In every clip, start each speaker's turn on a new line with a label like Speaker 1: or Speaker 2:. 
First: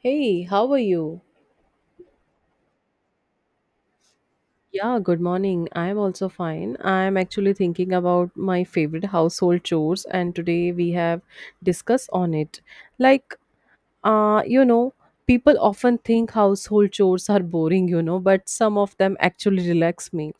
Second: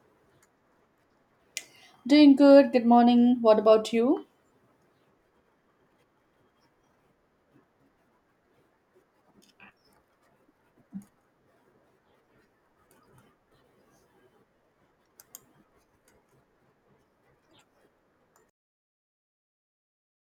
Speaker 1: Hey, how are you?
Speaker 2: Doing good. Good morning. What about you?
Speaker 1: Yeah, good morning. I'm also fine. I'm actually thinking about my favorite household chores, and today we have discussed on it. Like, uh, you know, People often think household chores are boring, but some of them actually relax me.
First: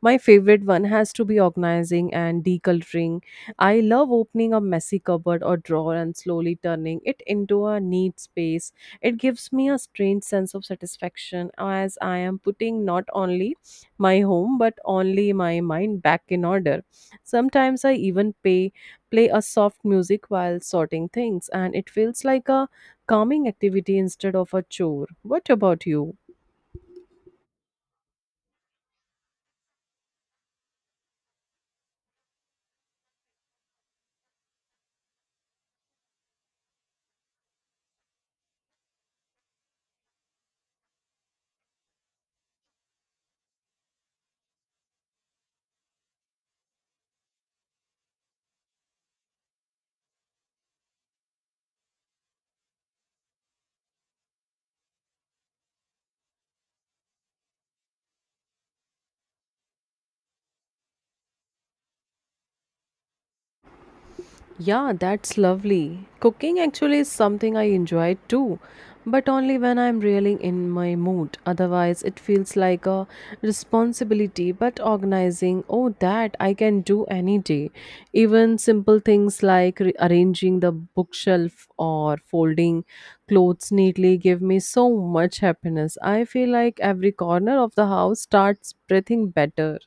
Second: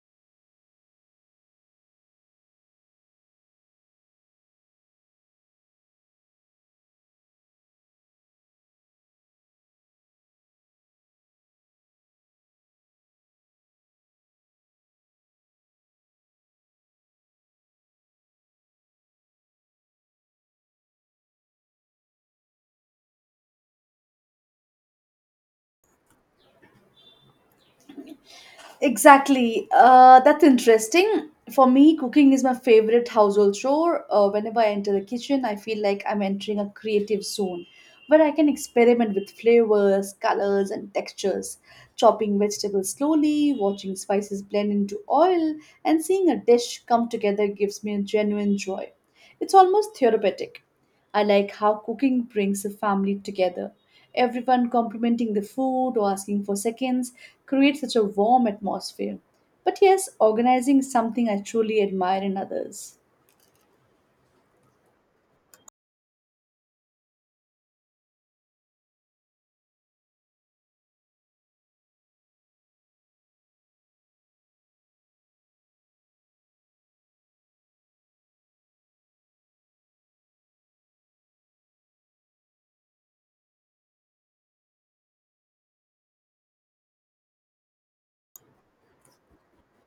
Speaker 1: My favorite one has to be organizing and decluttering. I love opening a messy cupboard or drawer and slowly turning it into a neat space. It gives me a strange sense of satisfaction as I am putting not only my home but only my mind back in order. Sometimes I even pay play a soft music while sorting things, and it feels like a calming activity instead of a chore. What about you?
Speaker 2: Exactly. That's interesting. For me, cooking is my favorite household chore. Whenever I enter the kitchen, I feel like I'm entering a creative zone where I can experiment with flavors, colors, and textures. Chopping vegetables slowly, watching spices blend into oil, and seeing a dish come together gives me a genuine joy. It's almost therapeutic. I like how cooking brings a family together. Everyone complimenting the food or asking for seconds creates such a warm atmosphere. But yes, organizing is something I truly admire in others.
Speaker 1: Yeah, that's lovely. Cooking actually is something I enjoy too, but only when I'm really in my mood. Otherwise, it feels like a responsibility. But organizing, oh, that I can do any day. Even simple things like arranging the bookshelf or folding clothes neatly give me so much happiness. I feel like every corner of the house starts breathing better.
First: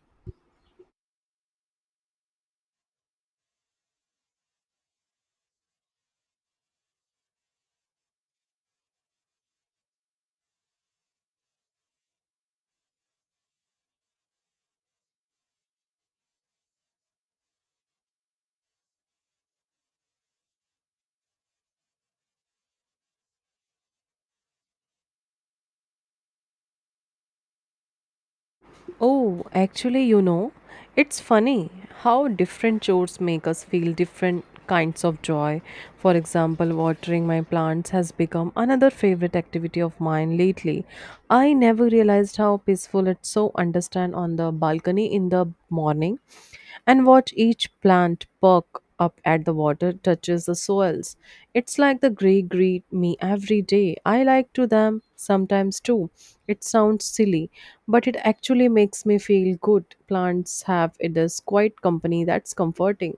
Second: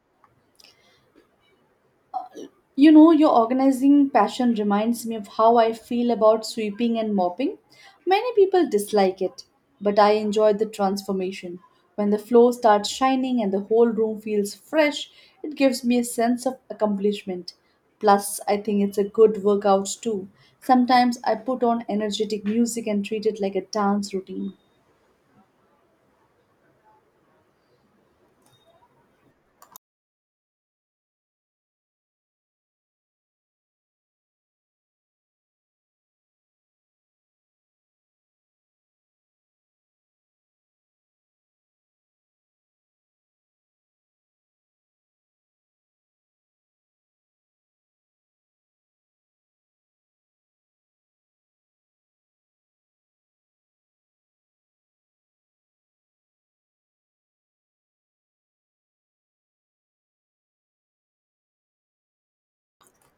Speaker 2: You know, your organizing passion reminds me of how I feel about sweeping and mopping. Many people dislike it, but I enjoy the transformation. When the floor starts shining and the whole room feels fresh, it gives me a sense of accomplishment. Plus, I think it's a good workout too. Sometimes I put on energetic music and treat it like a dance routine.
Speaker 1: Oh, actually, it's funny how different chores make us feel different kinds of joy. For example, watering my plants has become another favorite activity of mine lately. I never realized how peaceful it's so understand on the balcony in the morning and watch each plant perk up at the water touches the soils. It's like the gray greet me every day. I like to them sometimes too. It sounds silly, but it actually makes me feel good. Plants have it is quite company that's comforting.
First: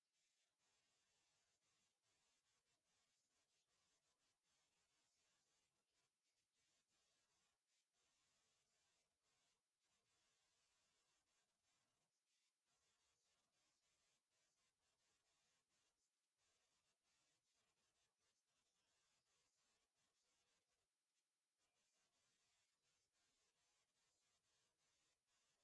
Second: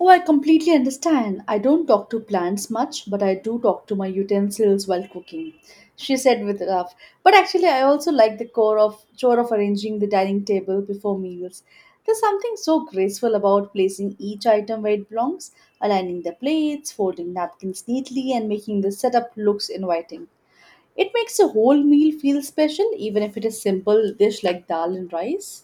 Speaker 2: Oh, I completely understand. I don't talk to plants much, but I do talk to my utensils while cooking. She said with a laugh. But actually, I also like the core of chore of arranging the dining table before meals. There's something so graceful about placing each item where it belongs, aligning the plates, folding napkins neatly, and making the setup looks inviting. It makes a whole meal feel special, even if it is simple dish like dal and rice.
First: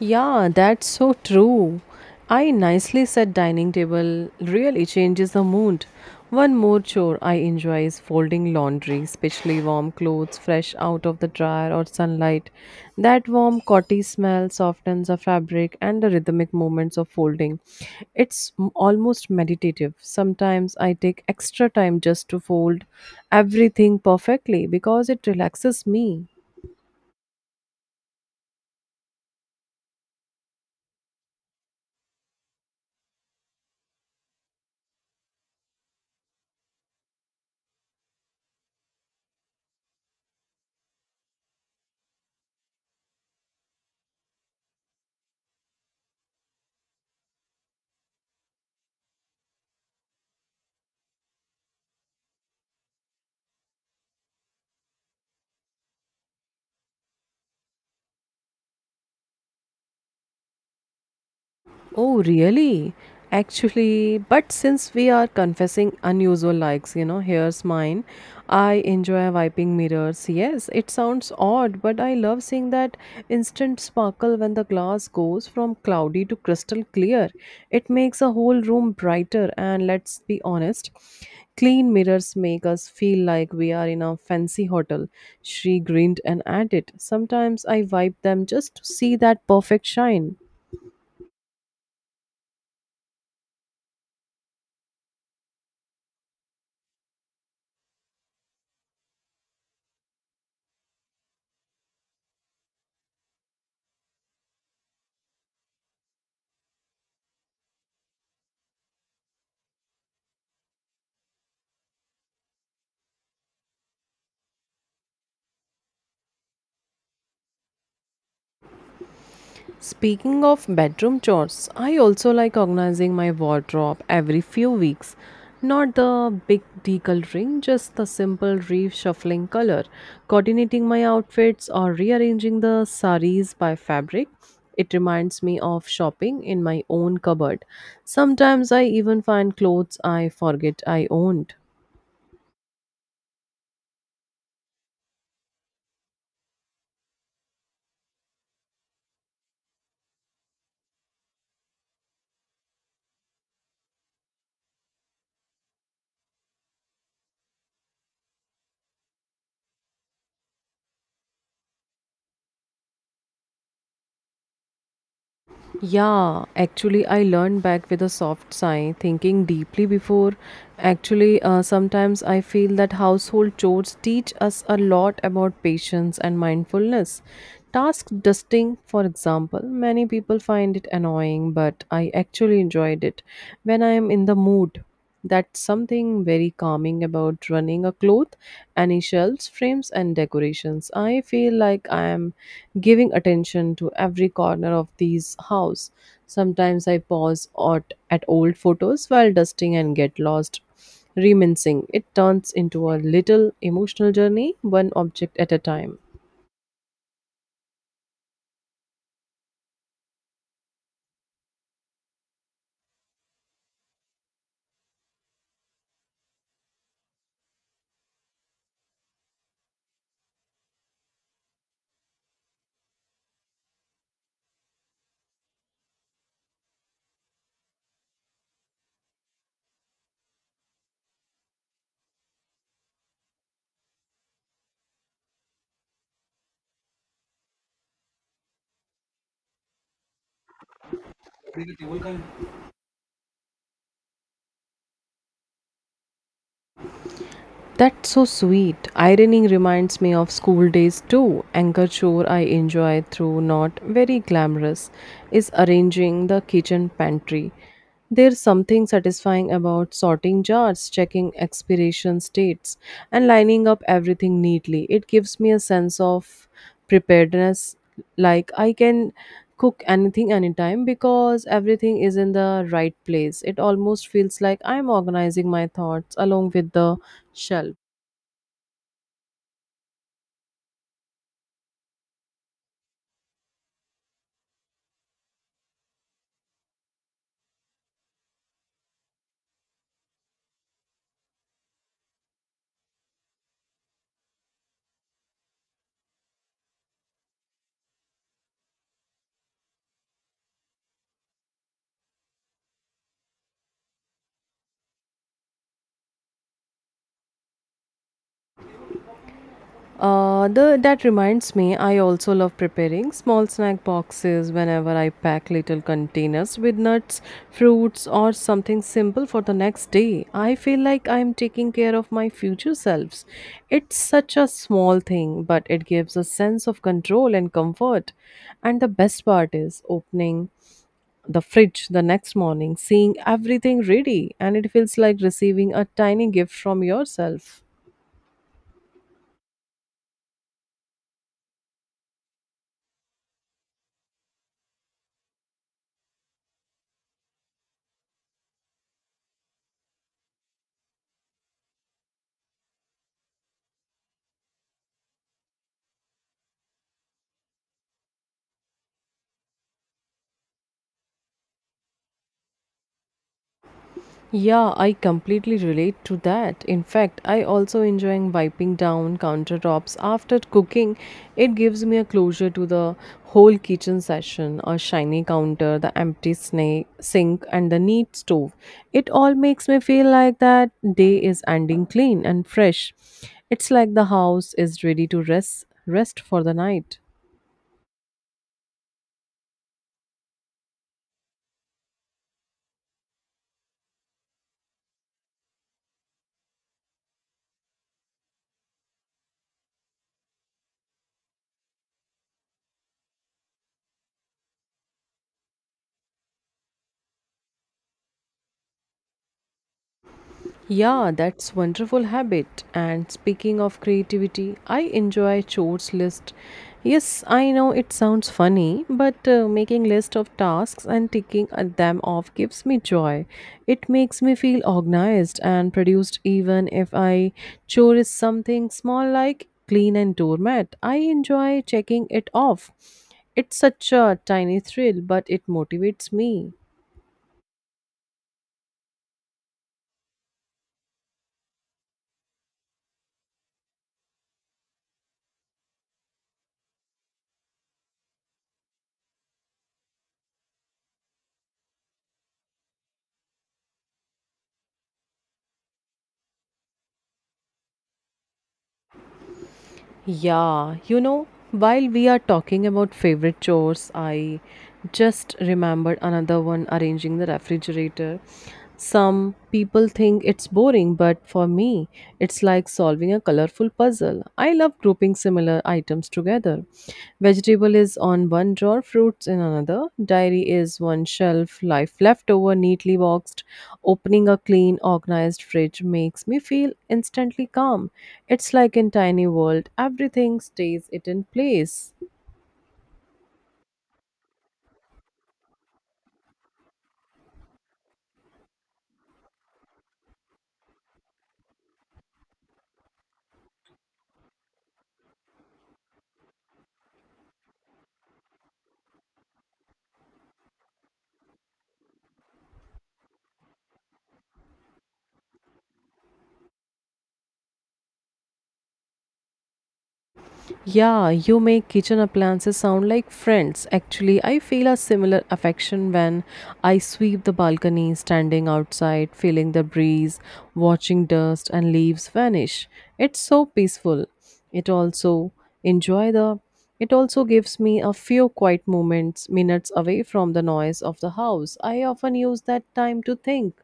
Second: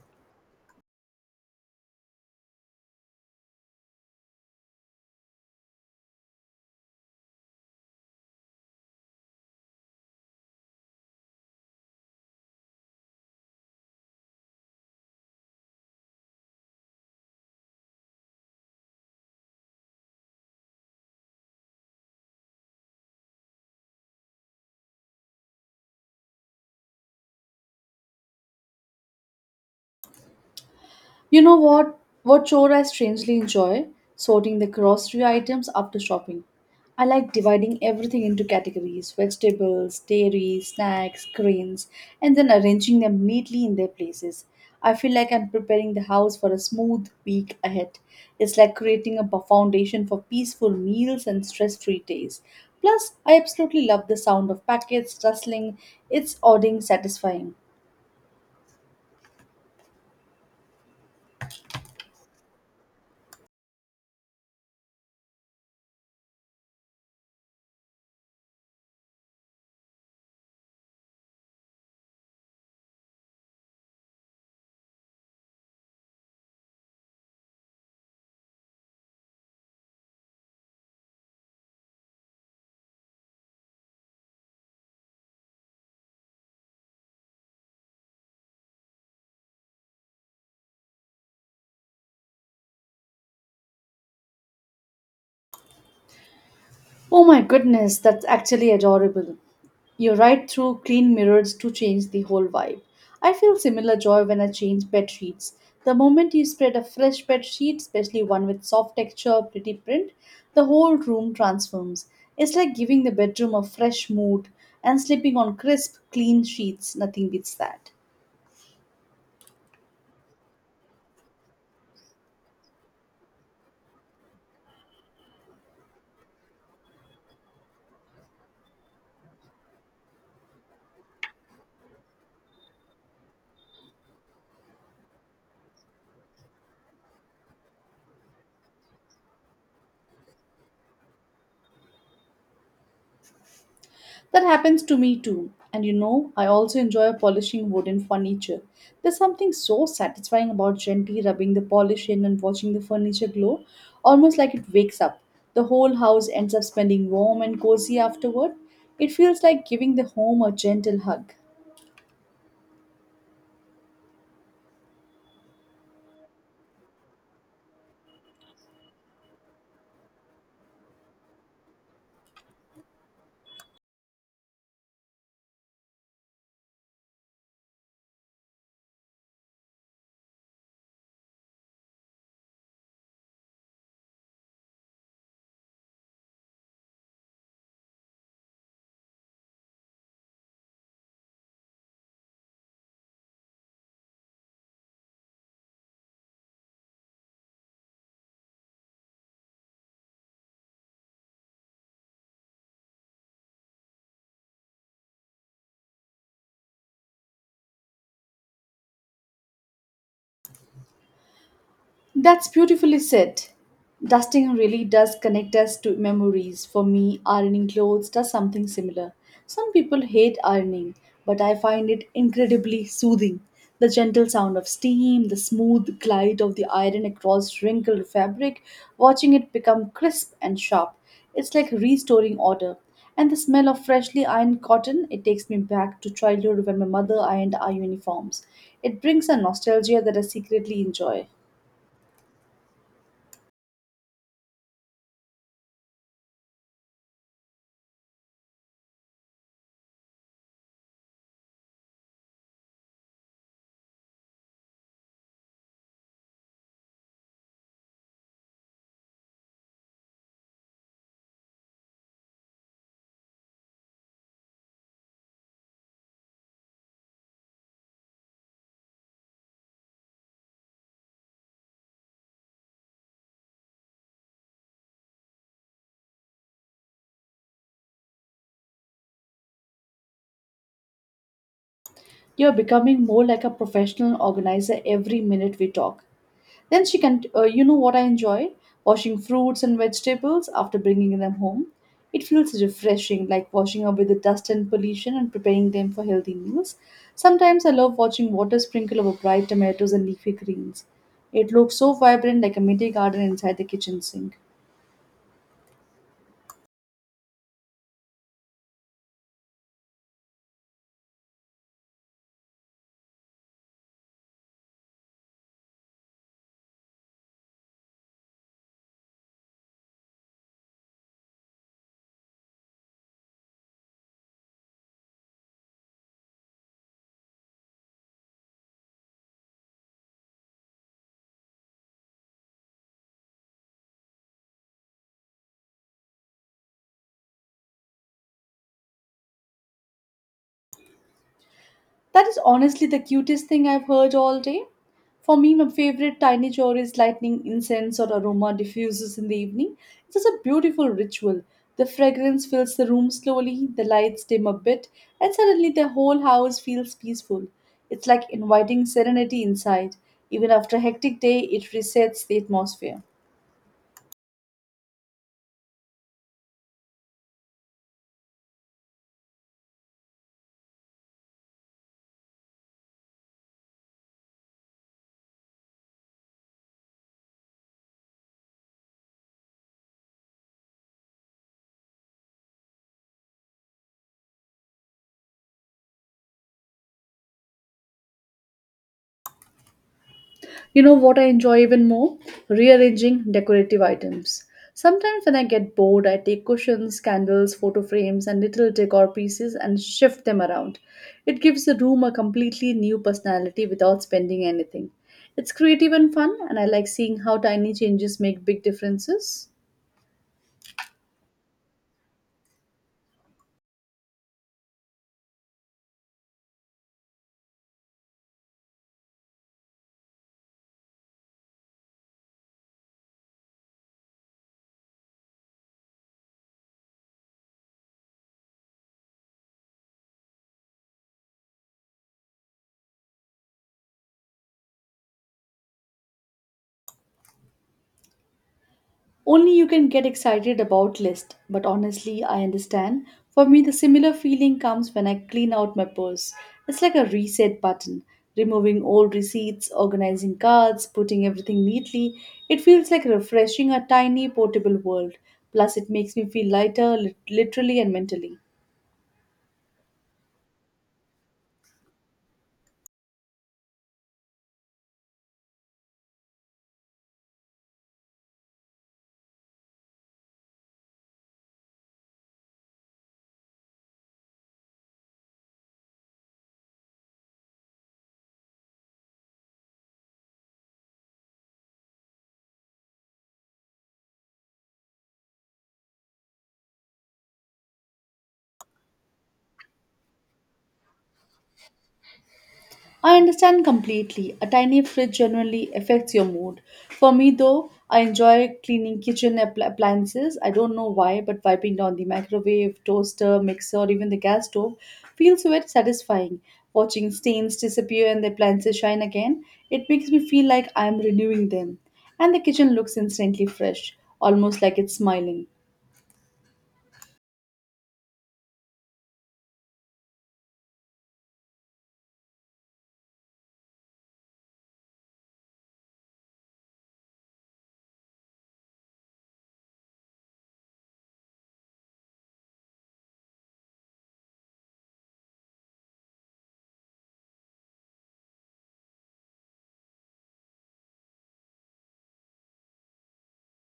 Speaker 1: Yeah, that's so true. I nicely set dining table really changes the mood. One more chore I enjoy is folding laundry, especially warm clothes fresh out of the dryer or sunlight. That warm cotton smell softens the fabric and the rhythmic movements of folding. It's almost meditative. Sometimes I take extra time just to fold everything perfectly because it relaxes me.
Speaker 2: You know what? What chore I strangely enjoy? Sorting the grocery items after shopping. I like dividing everything into categories vegetables, dairy, snacks, grains, and then arranging them neatly in their places. I feel like I'm preparing the house for a smooth week ahead. It's like creating a foundation for peaceful meals and stress free days. Plus, I absolutely love the sound of packets rustling, it's odding satisfying.
Speaker 1: Oh, really? Actually, but since we are confessing unusual likes, here's mine. I enjoy wiping mirrors. Yes, it sounds odd, but I love seeing that instant sparkle when the glass goes from cloudy to crystal clear. It makes a whole room brighter, and let's be honest, clean mirrors make us feel like we are in a fancy hotel. She grinned and added, sometimes I wipe them just to see that perfect shine.
Speaker 2: Oh my goodness, that's actually adorable. You ride through clean mirrors to change the whole vibe. I feel similar joy when I change bed sheets. The moment you spread a fresh bed sheet, especially one with soft texture, pretty print, the whole room transforms. It's like giving the bedroom a fresh mood and sleeping on crisp, clean sheets. Nothing beats that.
Speaker 1: Speaking of bedroom chores, I also like organizing my wardrobe every few weeks. Not the big decluttering, just the simple reshuffling color, coordinating my outfits, or rearranging the saris by fabric. It reminds me of shopping in my own cupboard. Sometimes I even find clothes I forget I owned.
Speaker 2: That happens to me too. And you know, I also enjoy polishing wooden furniture. There's something so satisfying about gently rubbing the polish in and watching the furniture glow, almost like it wakes up. The whole house ends up smelling warm and cozy afterward. It feels like giving the home a gentle hug.
Speaker 1: Yeah, actually, I learned back with a soft sigh, thinking deeply before. Actually, sometimes I feel that household chores teach us a lot about patience and mindfulness. Task dusting, for example, many people find it annoying, but I actually enjoyed it when I am in the mood. That's something very calming about running a cloth, any shelves, frames, and decorations. I feel like I am giving attention to every corner of these house. Sometimes I pause at old photos while dusting and get lost reminiscing. It turns into a little emotional journey, one object at a time.
Speaker 2: That's beautifully said. Dusting really does connect us to memories. For me, ironing clothes does something similar. Some people hate ironing, but I find it incredibly soothing. The gentle sound of steam, the smooth glide of the iron across wrinkled fabric, watching it become crisp and sharp. It's like restoring order. And the smell of freshly ironed cotton, it takes me back to childhood when my mother ironed our uniforms. It brings a nostalgia that I secretly enjoy.
Speaker 1: That's so sweet. Ironing reminds me of school days too. Another chore I enjoy through not very glamorous is arranging the kitchen pantry. There's something satisfying about sorting jars, checking expiration dates, and lining up everything neatly. It gives me a sense of preparedness, like I can cook anything anytime because everything is in the right place. It almost feels like I'm organizing my thoughts along with the shelf.
Speaker 2: You're becoming more like a professional organizer every minute we talk. Then she can, you know what I enjoy? Washing fruits and vegetables after bringing them home. It feels refreshing, like washing away the dust and pollution and preparing them for healthy meals. Sometimes I love watching water sprinkle over bright tomatoes and leafy greens. It looks so vibrant, like a mini garden inside the kitchen sink.
Speaker 1: That reminds me, I also love preparing small snack boxes whenever I pack little containers with nuts, fruits, or something simple for the next day. I feel like I am taking care of my future selves. It's such a small thing, but it gives a sense of control and comfort. And the best part is opening the fridge the next morning, seeing everything ready, and it feels like receiving a tiny gift from yourself.
Speaker 2: That is honestly the cutest thing I've heard all day. For me, my favorite tiny chore is lighting incense or aroma diffusers in the evening. It's just a beautiful ritual. The fragrance fills the room slowly, the lights dim a bit, and suddenly the whole house feels peaceful. It's like inviting serenity inside. Even after a hectic day, it resets the atmosphere.
Speaker 1: Yeah, I completely relate to that. In fact, I also enjoying wiping down countertops after cooking. It gives me a closure to the whole kitchen session, a shiny counter, the empty snake, sink and the neat stove. It all makes me feel like that day is ending clean and fresh. It's like the house is ready to rest for the night.
Speaker 2: You know what I enjoy even more? Rearranging decorative items. Sometimes when I get bored, I take cushions, candles, photo frames, and little decor pieces and shift them around. It gives the room a completely new personality without spending anything. It's creative and fun, and I like seeing how tiny changes make big differences.
Speaker 1: Yeah, that's wonderful habit. And speaking of creativity, I enjoy chores list. Yes, I know it sounds funny, but making list of tasks and ticking them off gives me joy. It makes me feel organized and produced even if I chore is something small like clean and doormat. I enjoy checking it off. It's such a tiny thrill, but it motivates me.
Speaker 2: Only you can get excited about list, but honestly, I understand. For me, the similar feeling comes when I clean out my purse. It's like a reset button, removing old receipts, organizing cards, putting everything neatly. It feels like refreshing a tiny portable world. Plus, it makes me feel lighter, literally and mentally.
Speaker 1: Yeah, you know, while we are talking about favorite chores, I just remembered another one arranging the refrigerator. Some people think it's boring, but for me, it's like solving a colorful puzzle. I love grouping similar items together. Vegetable is on one drawer, fruits in another. Diary is one shelf, life left over neatly boxed. Opening a clean, organized fridge makes me feel instantly calm. It's like in tiny world, everything stays it in place.
Speaker 2: I understand completely. A tiny fridge generally affects your mood. For me, though, I enjoy cleaning kitchen appliances. I don't know why, but wiping down the microwave, toaster, mixer, or even the gas stove feels very satisfying. Watching stains disappear and the appliances shine again, it makes me feel like I'm renewing them. And the kitchen looks instantly fresh, almost like it's smiling.
Speaker 1: Yeah, you make kitchen appliances sound like friends. Actually, I feel a similar affection when I sweep the balcony, standing outside, feeling the breeze, watching dust and leaves vanish. It's so peaceful. It also enjoy the it also gives me a few quiet moments, minutes away from the noise of the house. I often use that time to think,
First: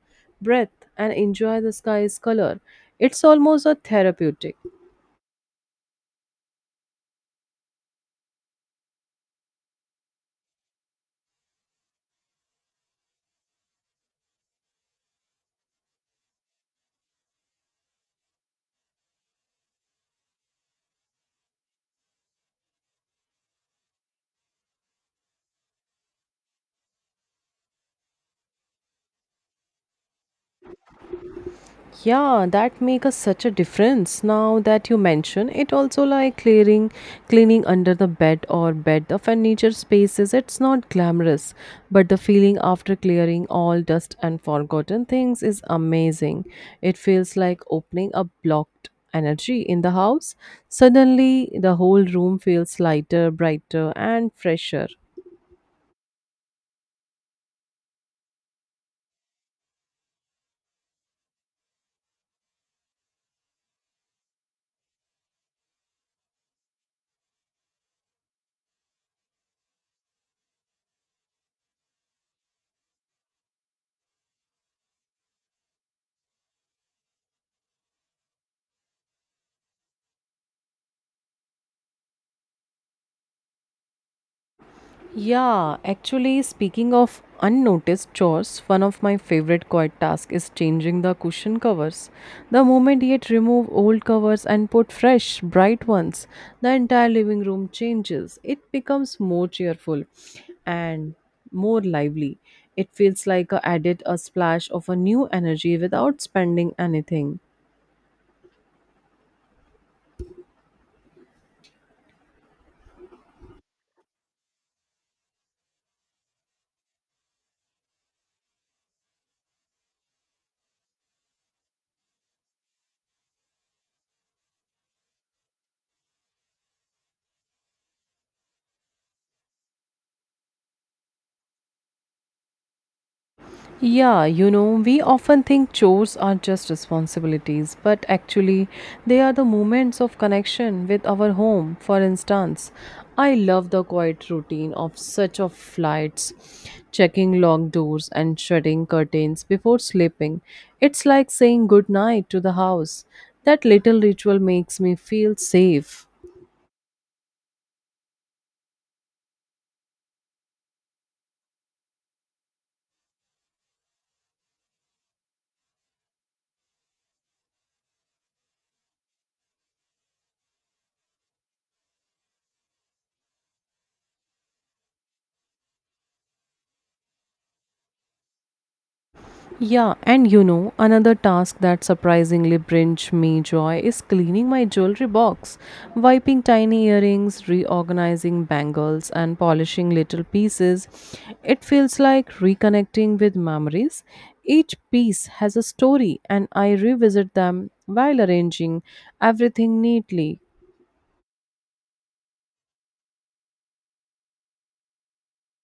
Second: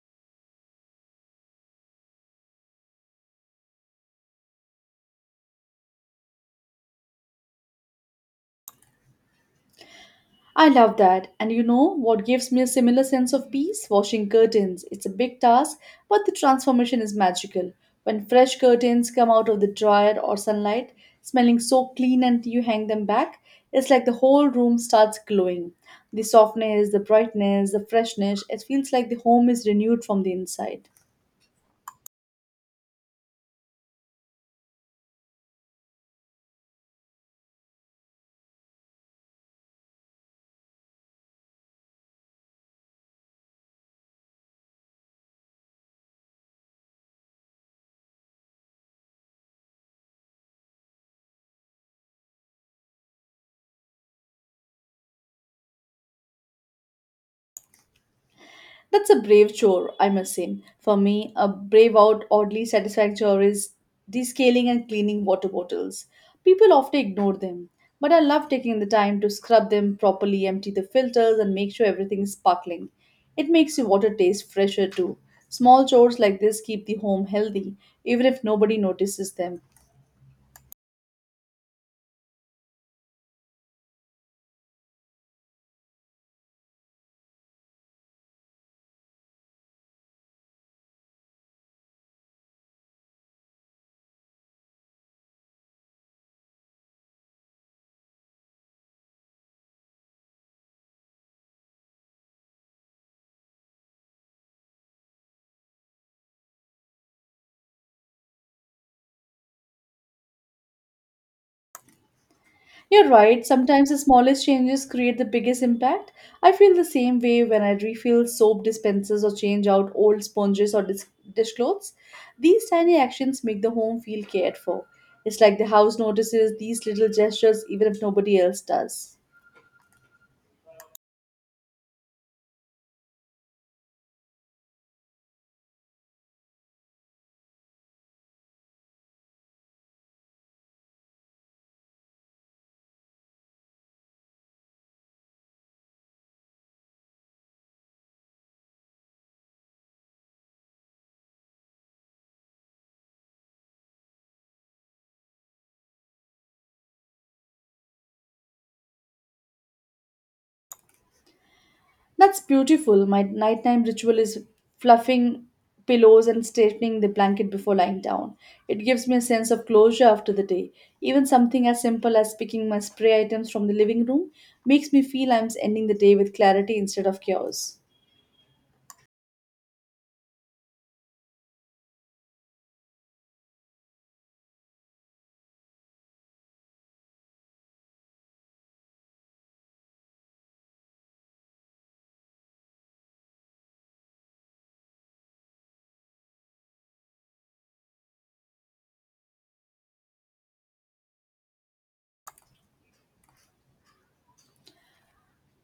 Speaker 1: breathe, and enjoy the sky's color. It's almost a therapeutic.
Speaker 2: I love that. And you know what gives me a similar sense of peace? Washing curtains. It's a big task, but the transformation is magical. When fresh curtains come out of the dryer or sunlight, smelling so clean and you hang them back, it's like the whole room starts glowing. The softness, the brightness, the freshness, it feels like the home is renewed from the inside.
Speaker 1: Yeah, that make us such a difference. Now that you mention it, also like cleaning under the the furniture spaces. It's not glamorous, but the feeling after clearing all dust and forgotten things is amazing. It feels like opening a blocked energy in the house. Suddenly, the whole room feels lighter, brighter, and fresher.
Speaker 2: That's a brave chore, I must say. For me, a brave out, oddly satisfying chore is descaling and cleaning water bottles. People often ignore them, but I love taking the time to scrub them properly, empty the filters, and make sure everything is sparkling. It makes your water taste fresher too. Small chores like this keep the home healthy, even if nobody notices them.
Speaker 1: Yeah, actually, speaking of unnoticed chores, one of my favorite quiet tasks is changing the cushion covers. The moment yet remove old covers and put fresh, bright ones, the entire living room changes. It becomes more cheerful and more lively. It feels like I added a splash of a new energy without spending anything.
Speaker 2: You're right, sometimes the smallest changes create the biggest impact. I feel the same way when I refill soap dispensers or change out old sponges or dishcloths. These tiny actions make the home feel cared for. It's like the house notices these little gestures even if nobody else does.
Speaker 1: Yeah, you know, we often think chores are just responsibilities, but actually, they are the moments of connection with our home. For instance, I love the quiet routine of such of flights, checking locked doors and shutting curtains before sleeping. It's like saying good night to the house. That little ritual makes me feel safe.
Speaker 2: That's beautiful. My nighttime ritual is fluffing pillows and straightening the blanket before lying down. It gives me a sense of closure after the day. Even something as simple as picking my spray items from the living room makes me feel I'm ending the day with clarity instead of chaos.
Speaker 1: Yeah, and you know, another task that surprisingly brings me joy is cleaning my jewelry box, wiping tiny earrings, reorganizing bangles, and polishing little pieces. It feels like reconnecting with memories. Each piece has a story, and I revisit them while arranging everything neatly.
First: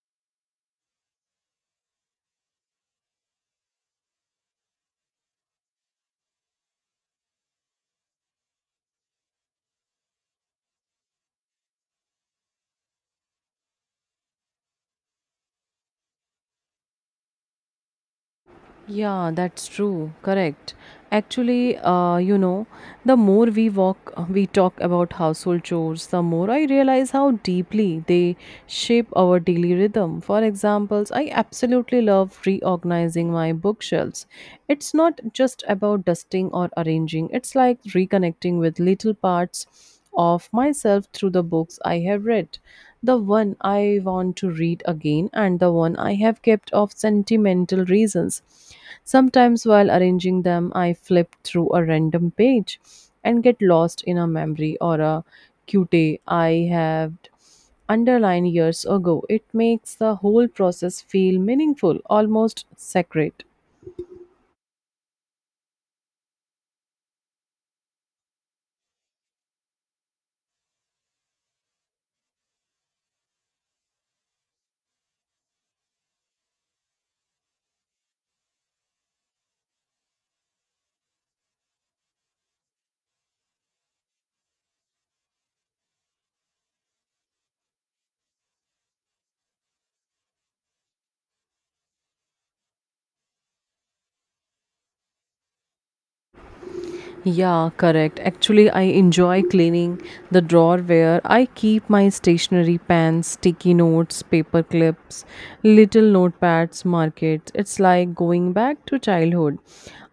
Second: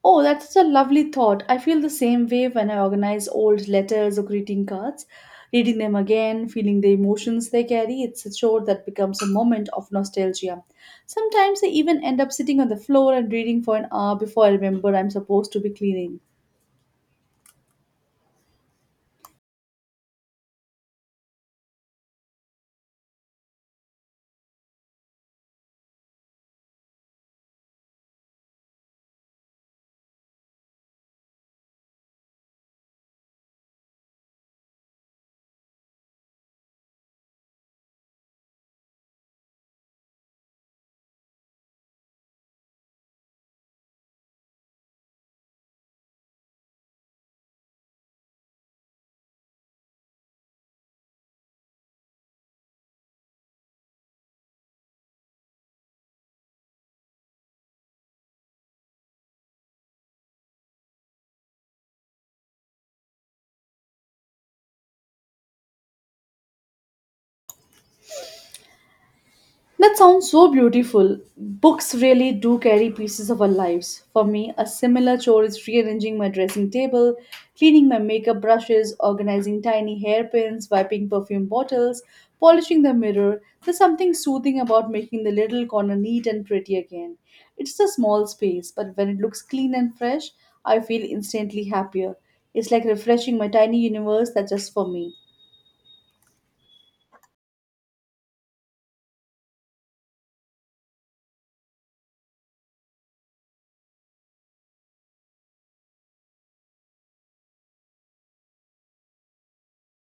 Speaker 2: Oh, that's such a lovely thought. I feel the same way when I organize old letters or greeting cards. Reading them again, feeling the emotions they carry, it's a chore that becomes a moment of nostalgia. Sometimes I even end up sitting on the floor and reading for an hour before I remember I'm supposed to be cleaning.
Speaker 1: Yeah, that's true. Correct. Actually, the more we talk about household chores, the more I realize how deeply they shape our daily rhythm. For examples, I absolutely love reorganizing my bookshelves. It's not just about dusting or arranging, it's like reconnecting with little parts of myself through the books I have read, the one I want to read again and the one I have kept of sentimental reasons. Sometimes while arranging them, I flip through a random page and get lost in a memory or a cutie I have underlined years ago. It makes the whole process feel meaningful, almost sacred.
Speaker 2: That sounds so beautiful. Books really do carry pieces of our lives. For me, a similar chore is rearranging my dressing table, cleaning my makeup brushes, organizing tiny hairpins, wiping perfume bottles, polishing the mirror. There's something soothing about making the little corner neat and pretty again. It's a small space, but when it looks clean and fresh, I feel instantly happier. It's like refreshing my tiny universe that's just for me.
Speaker 1: Yeah, correct. Actually, I enjoy cleaning the drawer where I keep my stationery pens, sticky notes, paper clips, little notepads, markers. It's like going back to childhood.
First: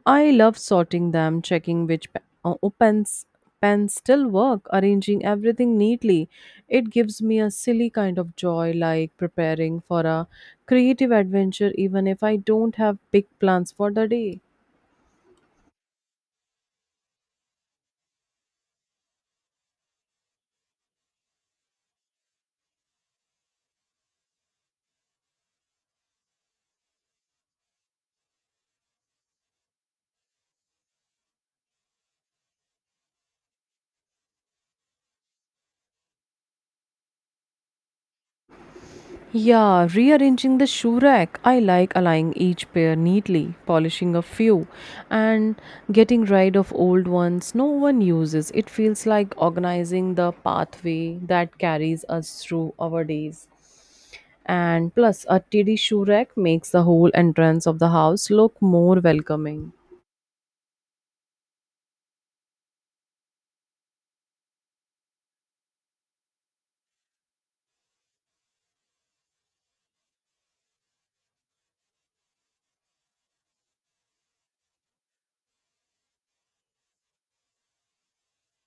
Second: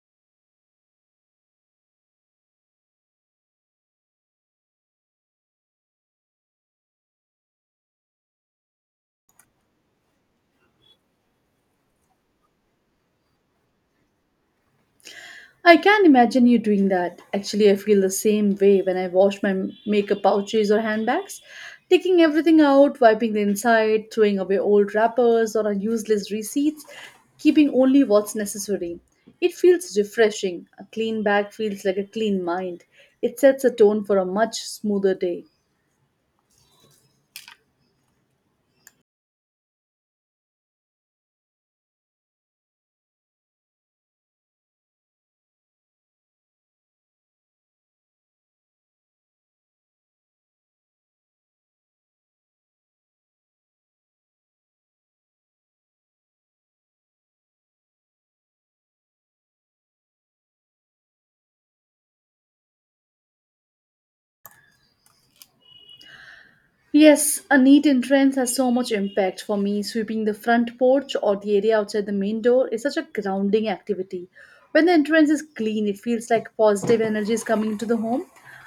Speaker 1: I love sorting them, checking which opens pens still work, arranging everything neatly. It gives me a silly kind of joy, like preparing for a creative adventure, even if I don't have big plans for the day.
Speaker 2: I can imagine you doing that. Actually, I feel the same way when I wash my makeup pouches or handbags. Taking everything out, wiping the inside, throwing away old wrappers or useless receipts, keeping only what's necessary. It feels refreshing. A clean bag feels like a clean mind. It sets a tone for a much smoother day.
Speaker 1: Yeah, rearranging the shoe rack. I like aligning each pair neatly, polishing a few, and getting rid of old ones no one uses. It feels like organizing the pathway that carries us through our days. And plus, a tidy shoe rack makes the whole entrance of the house look more welcoming.
Speaker 2: Yes, a neat entrance has so much impact for me. Sweeping the front porch or the area outside the main door is such a grounding activity. When the entrance is clean, it feels like positive energy is coming into the home.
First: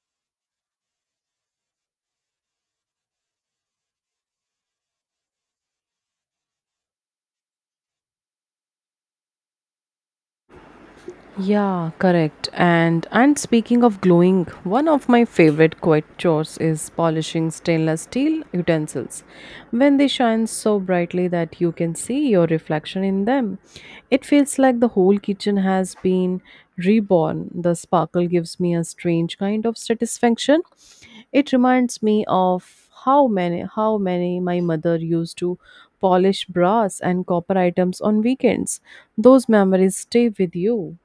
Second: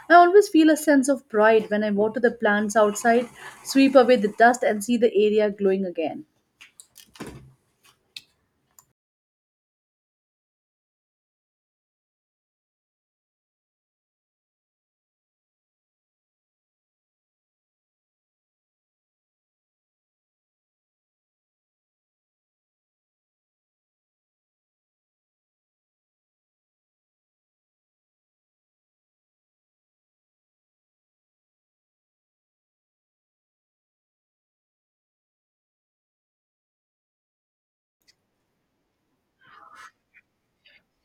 Speaker 2: I always feel a sense of pride when I water the plants outside, sweep away the dust, and see the area glowing again.
Speaker 1: Yeah, correct. And speaking of gluing, one of my favorite quiet chores is polishing stainless steel utensils. When they shine so brightly that you can see your reflection in them, it feels like the whole kitchen has been reborn. The sparkle gives me a strange kind of satisfaction. It reminds me of how many my mother used to polish brass and copper items on weekends. Those memories stay with you.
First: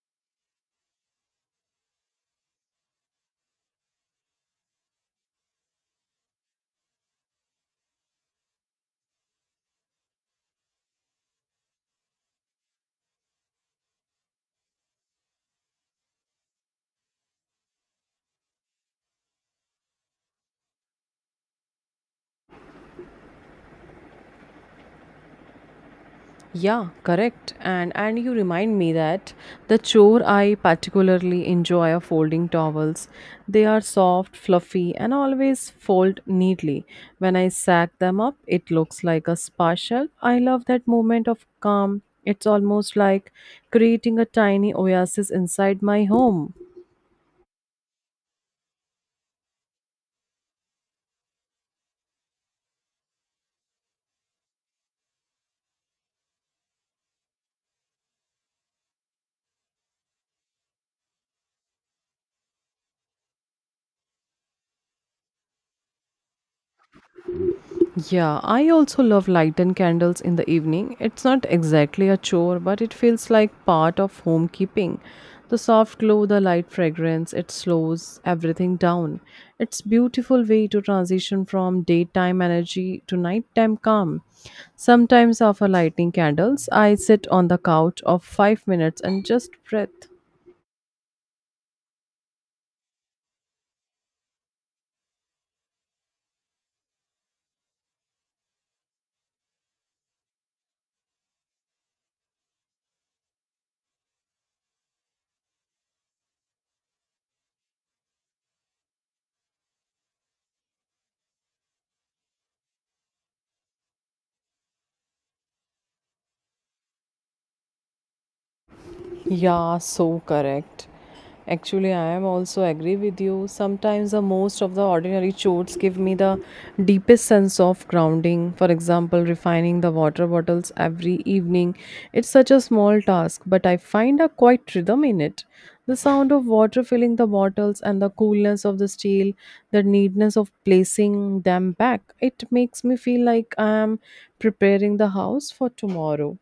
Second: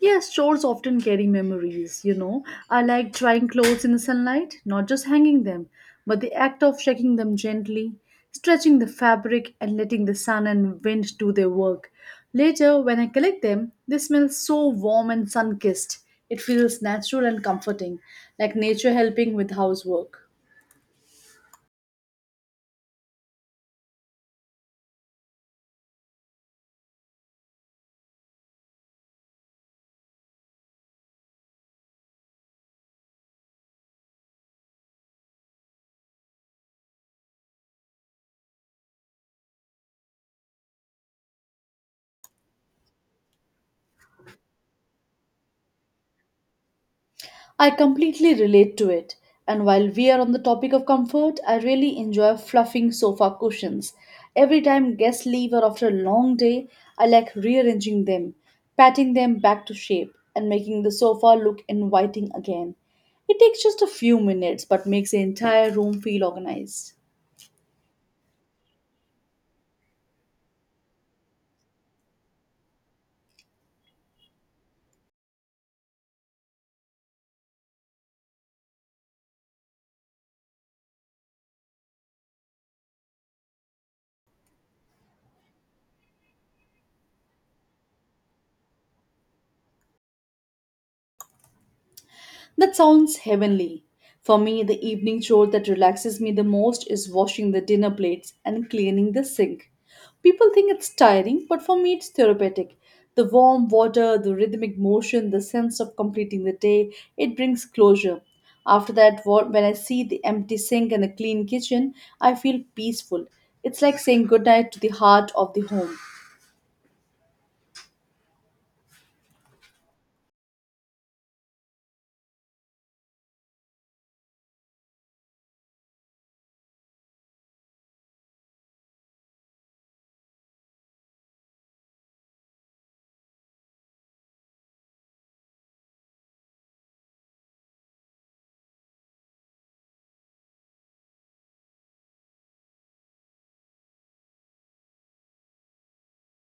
Speaker 2: Yes, shorts often carry memories, you know. I like drying clothes in the sunlight, not just hanging them, but the act of shaking them gently, stretching the fabric, and letting the sun and wind do their work. Later, when I collect them, they smell so warm and sun kissed. It feels natural and comforting, like nature helping with housework.
Speaker 1: Yeah, correct. And you remind me that the chore I particularly enjoy are folding towels. They are soft, fluffy, and always fold neatly. When I sack them up, it looks like a spa shelf. I love that moment of calm. It's almost like creating a tiny oasis inside my home.
Speaker 2: I completely relate to it. And while we are on the topic of comfort, I really enjoy fluffing sofa cushions. Every time guests leave or after a long day, I like rearranging them, patting them back to shape, and making the sofa look inviting again. It takes just a few minutes but makes the entire room feel organized.
Speaker 1: Yeah, I also love light and candles in the evening. It's not exactly a chore, but it feels like part of homekeeping. The soft glow, the light fragrance, it slows everything down. It's beautiful way to transition from daytime energy to nighttime calm. Sometimes after lighting candles, I sit on the couch of 5 minutes and just breathe.
Speaker 2: That sounds heavenly. For me, the evening chore that relaxes me the most is washing the dinner plates and cleaning the sink. People think it's tiring, but for me, it's therapeutic. The warm water, the rhythmic motion, the sense of completing the day, it brings closure. After that, when I see the empty sink and a clean kitchen, I feel peaceful. It's like saying goodnight to the heart of the home.
Speaker 1: Yeah, so correct. Actually, I am also agree with you. Sometimes the most of the ordinary chores give me the deepest sense of grounding. For example, refining the water bottles every evening. It's such a small task, but I find a quiet rhythm in it. The sound of water filling the bottles and the coolness of the steel, the neatness of placing them back. It makes me feel like I am preparing the house for tomorrow.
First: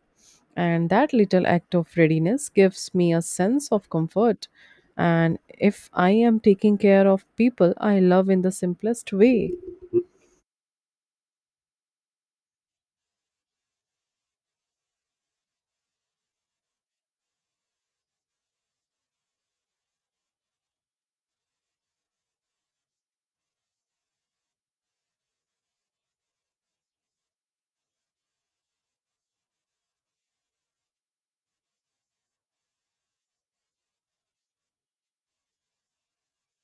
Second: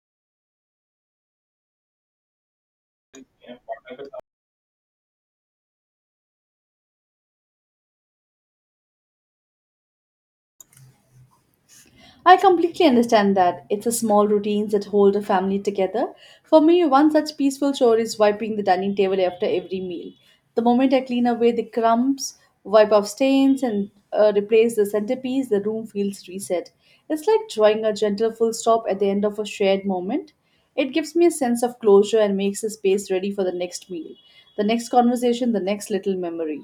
Speaker 1: And that little act of readiness gives me a sense of comfort. And if I am taking care of people I love in the simplest way,
Speaker 2: I completely understand that. It's the small routines that hold a family together. For me, one such peaceful chore is wiping the dining table after every meal. The moment I clean away the crumbs, wipe off stains, and replace the centerpiece, the room feels reset. It's like drawing a gentle full stop at the end of a shared moment. It gives me a sense of closure and makes the space ready for the next meal, the next conversation, the next little memory.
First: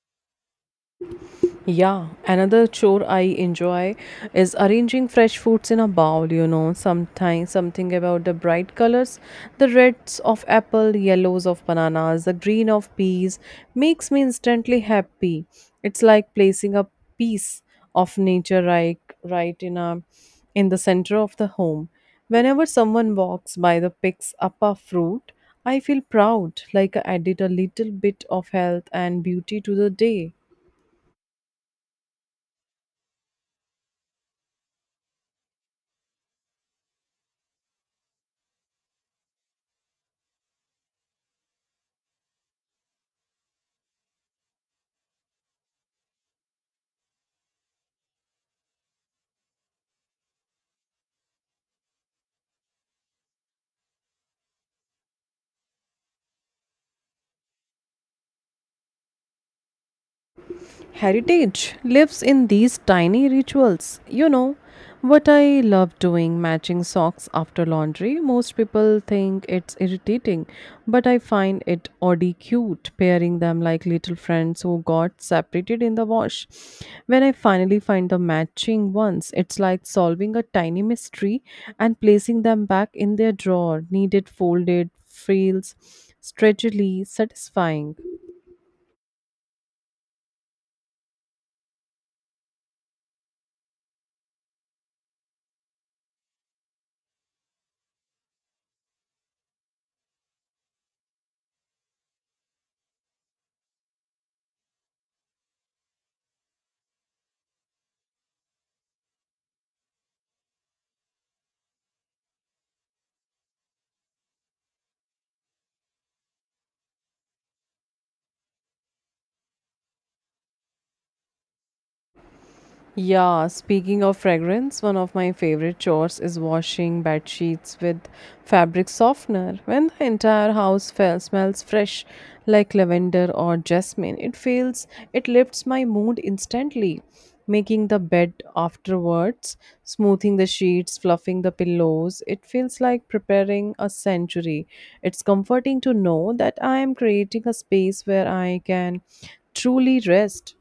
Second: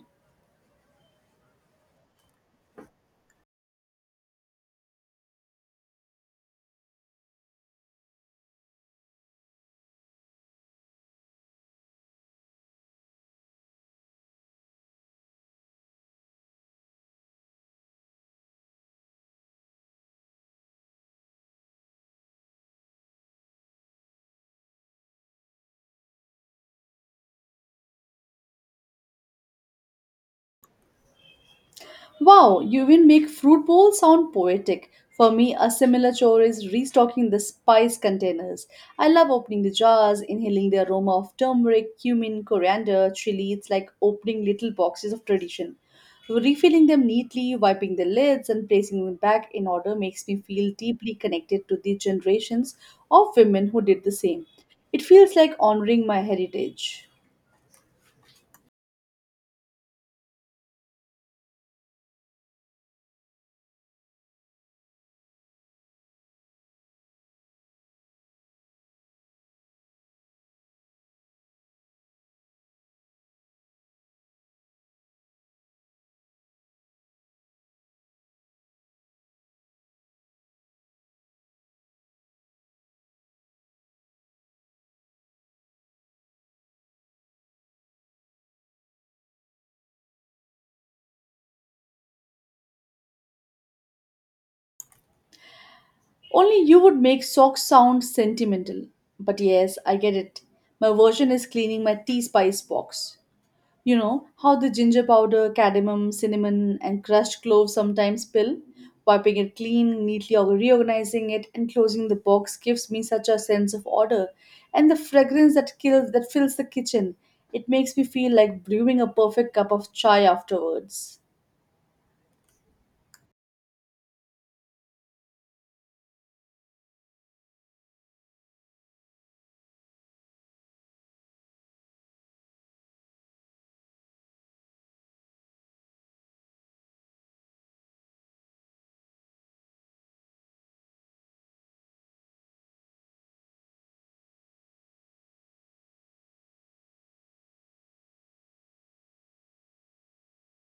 Speaker 1: yeah, another chore I enjoy is arranging fresh fruits in a bowl, sometimes something about the bright colors, the reds of apple, yellows of bananas, the green of peas makes me instantly happy. It's like placing a piece of nature right in the center of the home. Whenever someone walks by the picks up a fruit, I feel proud, like I added a little bit of health and beauty to the day.
Speaker 2: Wow, you will make fruit bowl sound poetic. For me, a similar chore is restocking the spice containers. I love opening the jars, inhaling the aroma of turmeric, cumin, coriander, chili. It's like opening little boxes of tradition. Refilling them neatly, wiping the lids, and placing them back in order makes me feel deeply connected to the generations of women who did the same. It feels like honoring my heritage.
Speaker 1: Heritage lives in these tiny rituals. You know what I love doing matching socks after laundry. Most people think it's irritating, but I find it oddly cute pairing them like little friends who got separated in the wash. When I finally find the matching ones, it's like solving a tiny mystery and placing them back in their drawer. Needed folded feels stretchily satisfying.
Speaker 2: Only you would make socks sound sentimental. But yes, I get it. My version is cleaning my tea spice box. You know how the ginger powder, cardamom, cinnamon, and crushed cloves sometimes spill? Wiping it clean, neatly or reorganizing it, and closing the box gives me such a sense of order. And the fragrance that kills that fills the kitchen. It makes me feel like brewing a perfect cup of chai afterwards.
Speaker 1: Yeah, speaking of fragrance, one of my favorite chores is washing bed sheets with fabric softener. When the entire house smells fresh like lavender or jasmine, it feels it lifts my mood instantly, making the bed afterwards, smoothing the sheets, fluffing the pillows. It feels like preparing a sanctuary. It's comforting to know that I am creating a space where I can truly rest.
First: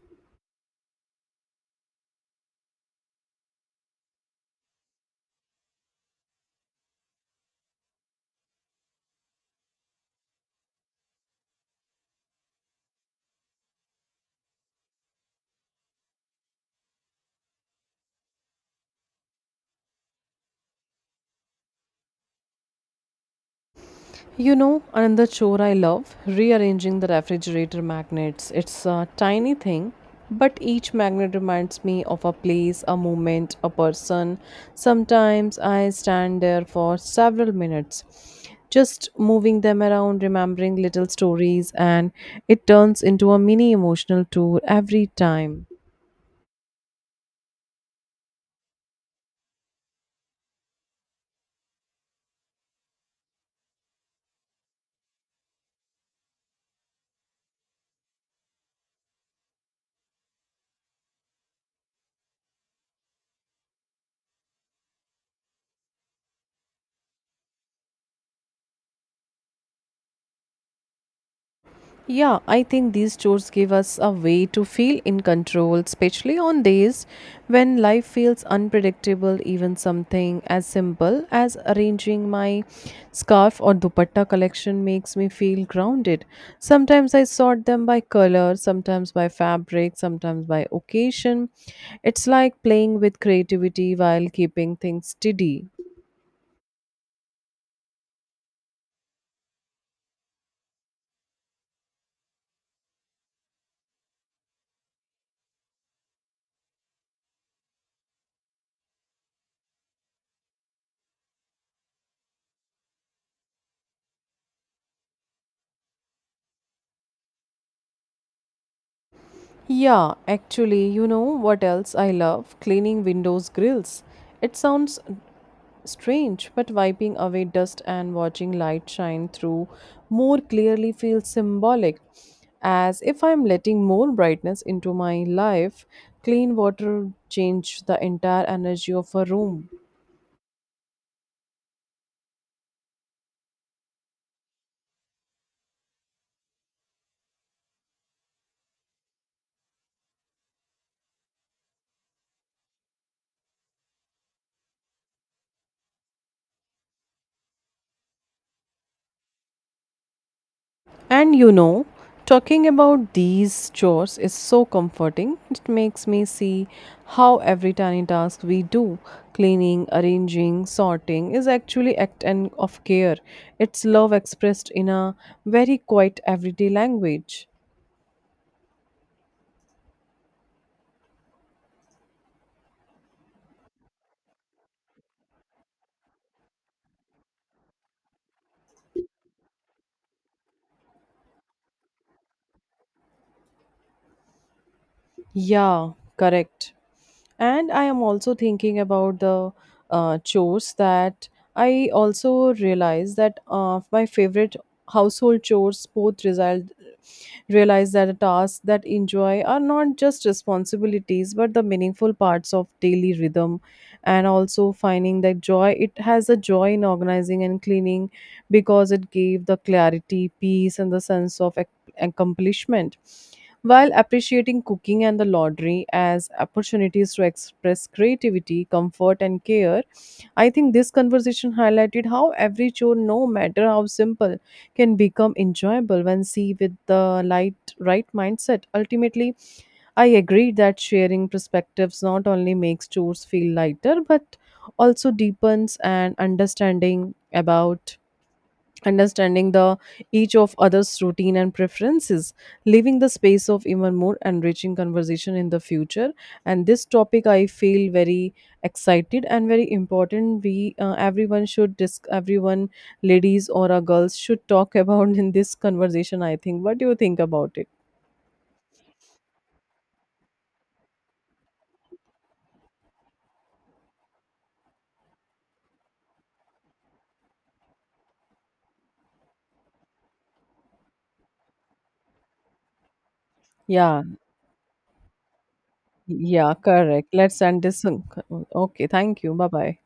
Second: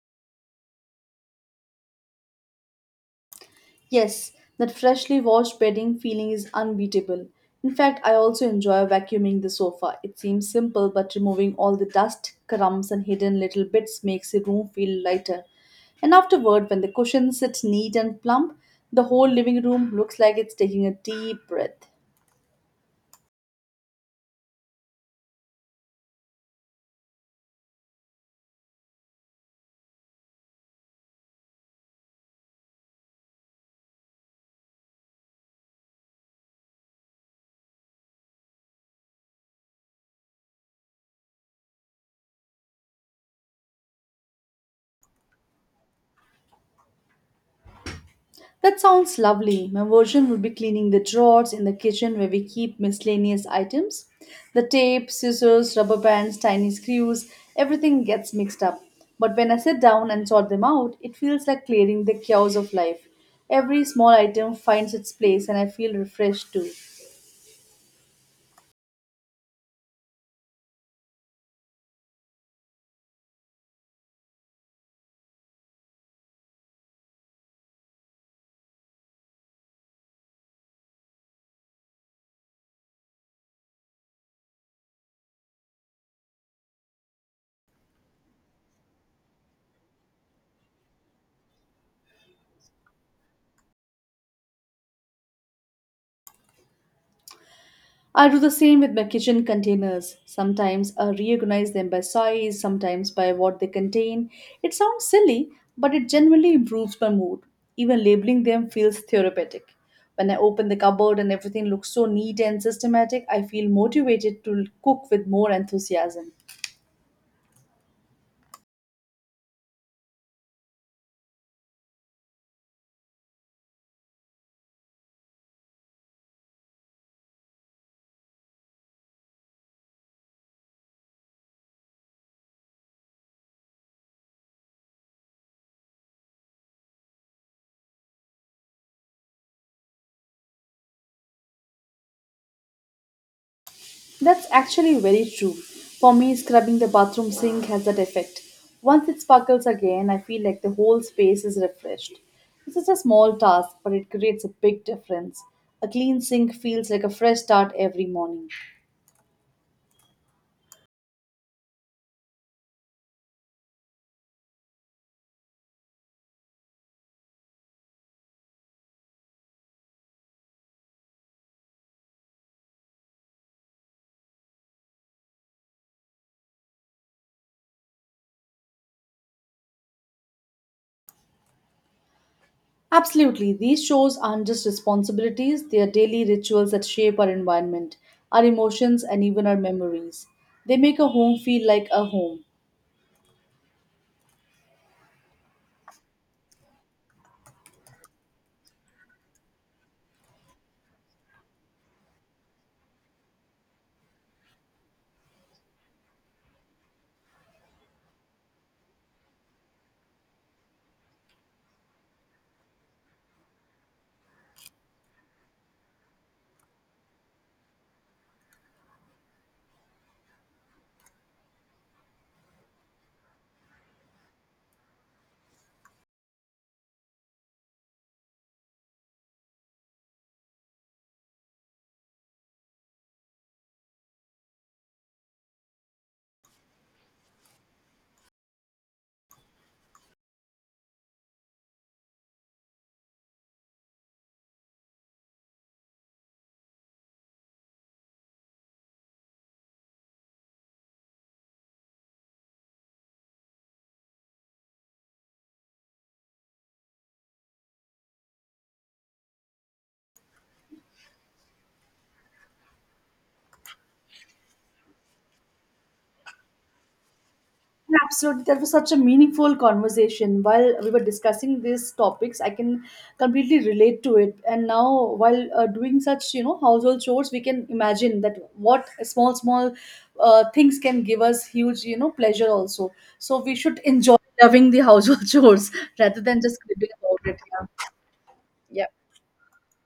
Speaker 2: Yes, that freshly washed bedding feeling is unbeatable. In fact, I also enjoy vacuuming the sofa. It seems simple, but removing all the dust, crumbs, and hidden little bits makes the room feel lighter. And afterward, when the cushions sit neat and plump, the whole living room looks like it's taking a deep breath.
Speaker 1: You know, another chore I love rearranging the refrigerator magnets. It's a tiny thing, but each magnet reminds me of a place, a moment, a person. Sometimes I stand there for several minutes, just moving them around, remembering little stories, and it turns into a mini emotional tour every time.
Speaker 2: That sounds lovely. My version would be cleaning the drawers in the kitchen where we keep miscellaneous items. The tape, scissors, rubber bands, tiny screws, everything gets mixed up. But when I sit down and sort them out, it feels like clearing the chaos of life. Every small item finds its place and I feel refreshed too.
Speaker 1: Yeah, I think these chores give us a way to feel in control, especially on days when life feels unpredictable. Even something as simple as arranging my scarf or dupatta collection makes me feel grounded. Sometimes I sort them by color, sometimes by fabric, sometimes by occasion. It's like playing with creativity while keeping things steady.
Speaker 2: I do the same with my kitchen containers. Sometimes I reorganize them by size, sometimes by what they contain. It sounds silly, but it genuinely improves my mood. Even labeling them feels therapeutic. When I open the cupboard and everything looks so neat and systematic, I feel motivated to cook with more enthusiasm.
Speaker 1: Yeah, actually, you know what else I love? Cleaning windows grills. It sounds strange, but wiping away dust and watching light shine through more clearly feels symbolic, as if I'm letting more brightness into my life. Clean water change the entire energy of a room.
Speaker 2: That's actually very true. For me, scrubbing the bathroom sink has that effect. Once it sparkles again, I feel like the whole space is refreshed. This is a small task, but it creates a big difference. A clean sink feels like a fresh start every morning.
Speaker 1: And you know, talking about these chores is so comforting. It makes me see how every tiny task we do, cleaning, arranging, sorting, is actually act and of care. It's love expressed in a very quiet everyday language.
Speaker 2: Absolutely, these shows aren't just responsibilities, they are daily rituals that shape our environment, our emotions, and even our memories. They make a home feel like a home.
Speaker 1: Yeah, correct. And I am also thinking about the chores that I also realize that my favorite household chores both result realize that the tasks that enjoy are not just responsibilities but the meaningful parts of daily rhythm, and also finding that joy, it has a joy in organizing and cleaning because it gave the clarity, peace, and the sense of accomplishment while appreciating cooking and the laundry as opportunities to express creativity, comfort, and care. I think this conversation highlighted how every chore, no matter how simple, can become enjoyable when seen with the light, right mindset. Ultimately, I agree that sharing perspectives not only makes chores feel lighter, but also deepens an understanding about understanding the each of others routine and preferences, leaving the space of even more enriching conversation in the future. And this topic, I feel very excited and very important. We, everyone should disc everyone, ladies or girls, should talk about in this conversation. I think, what do you think about it?
Speaker 2: Absolutely, that was such a meaningful conversation. While we were discussing these topics, I can completely relate to it. And now, while doing such, household chores, we can imagine that what small, small things can give us huge, pleasure also. So we should
Speaker 1: Yeah,
Speaker 2: enjoy loving the household chores rather than
Speaker 1: yeah,
Speaker 2: just cribbing
Speaker 1: correct.
Speaker 2: about
Speaker 1: Let's
Speaker 2: it.
Speaker 1: end
Speaker 2: Yeah.
Speaker 1: this. Okay,
Speaker 2: Yeah.
Speaker 1: thank you. Bye bye.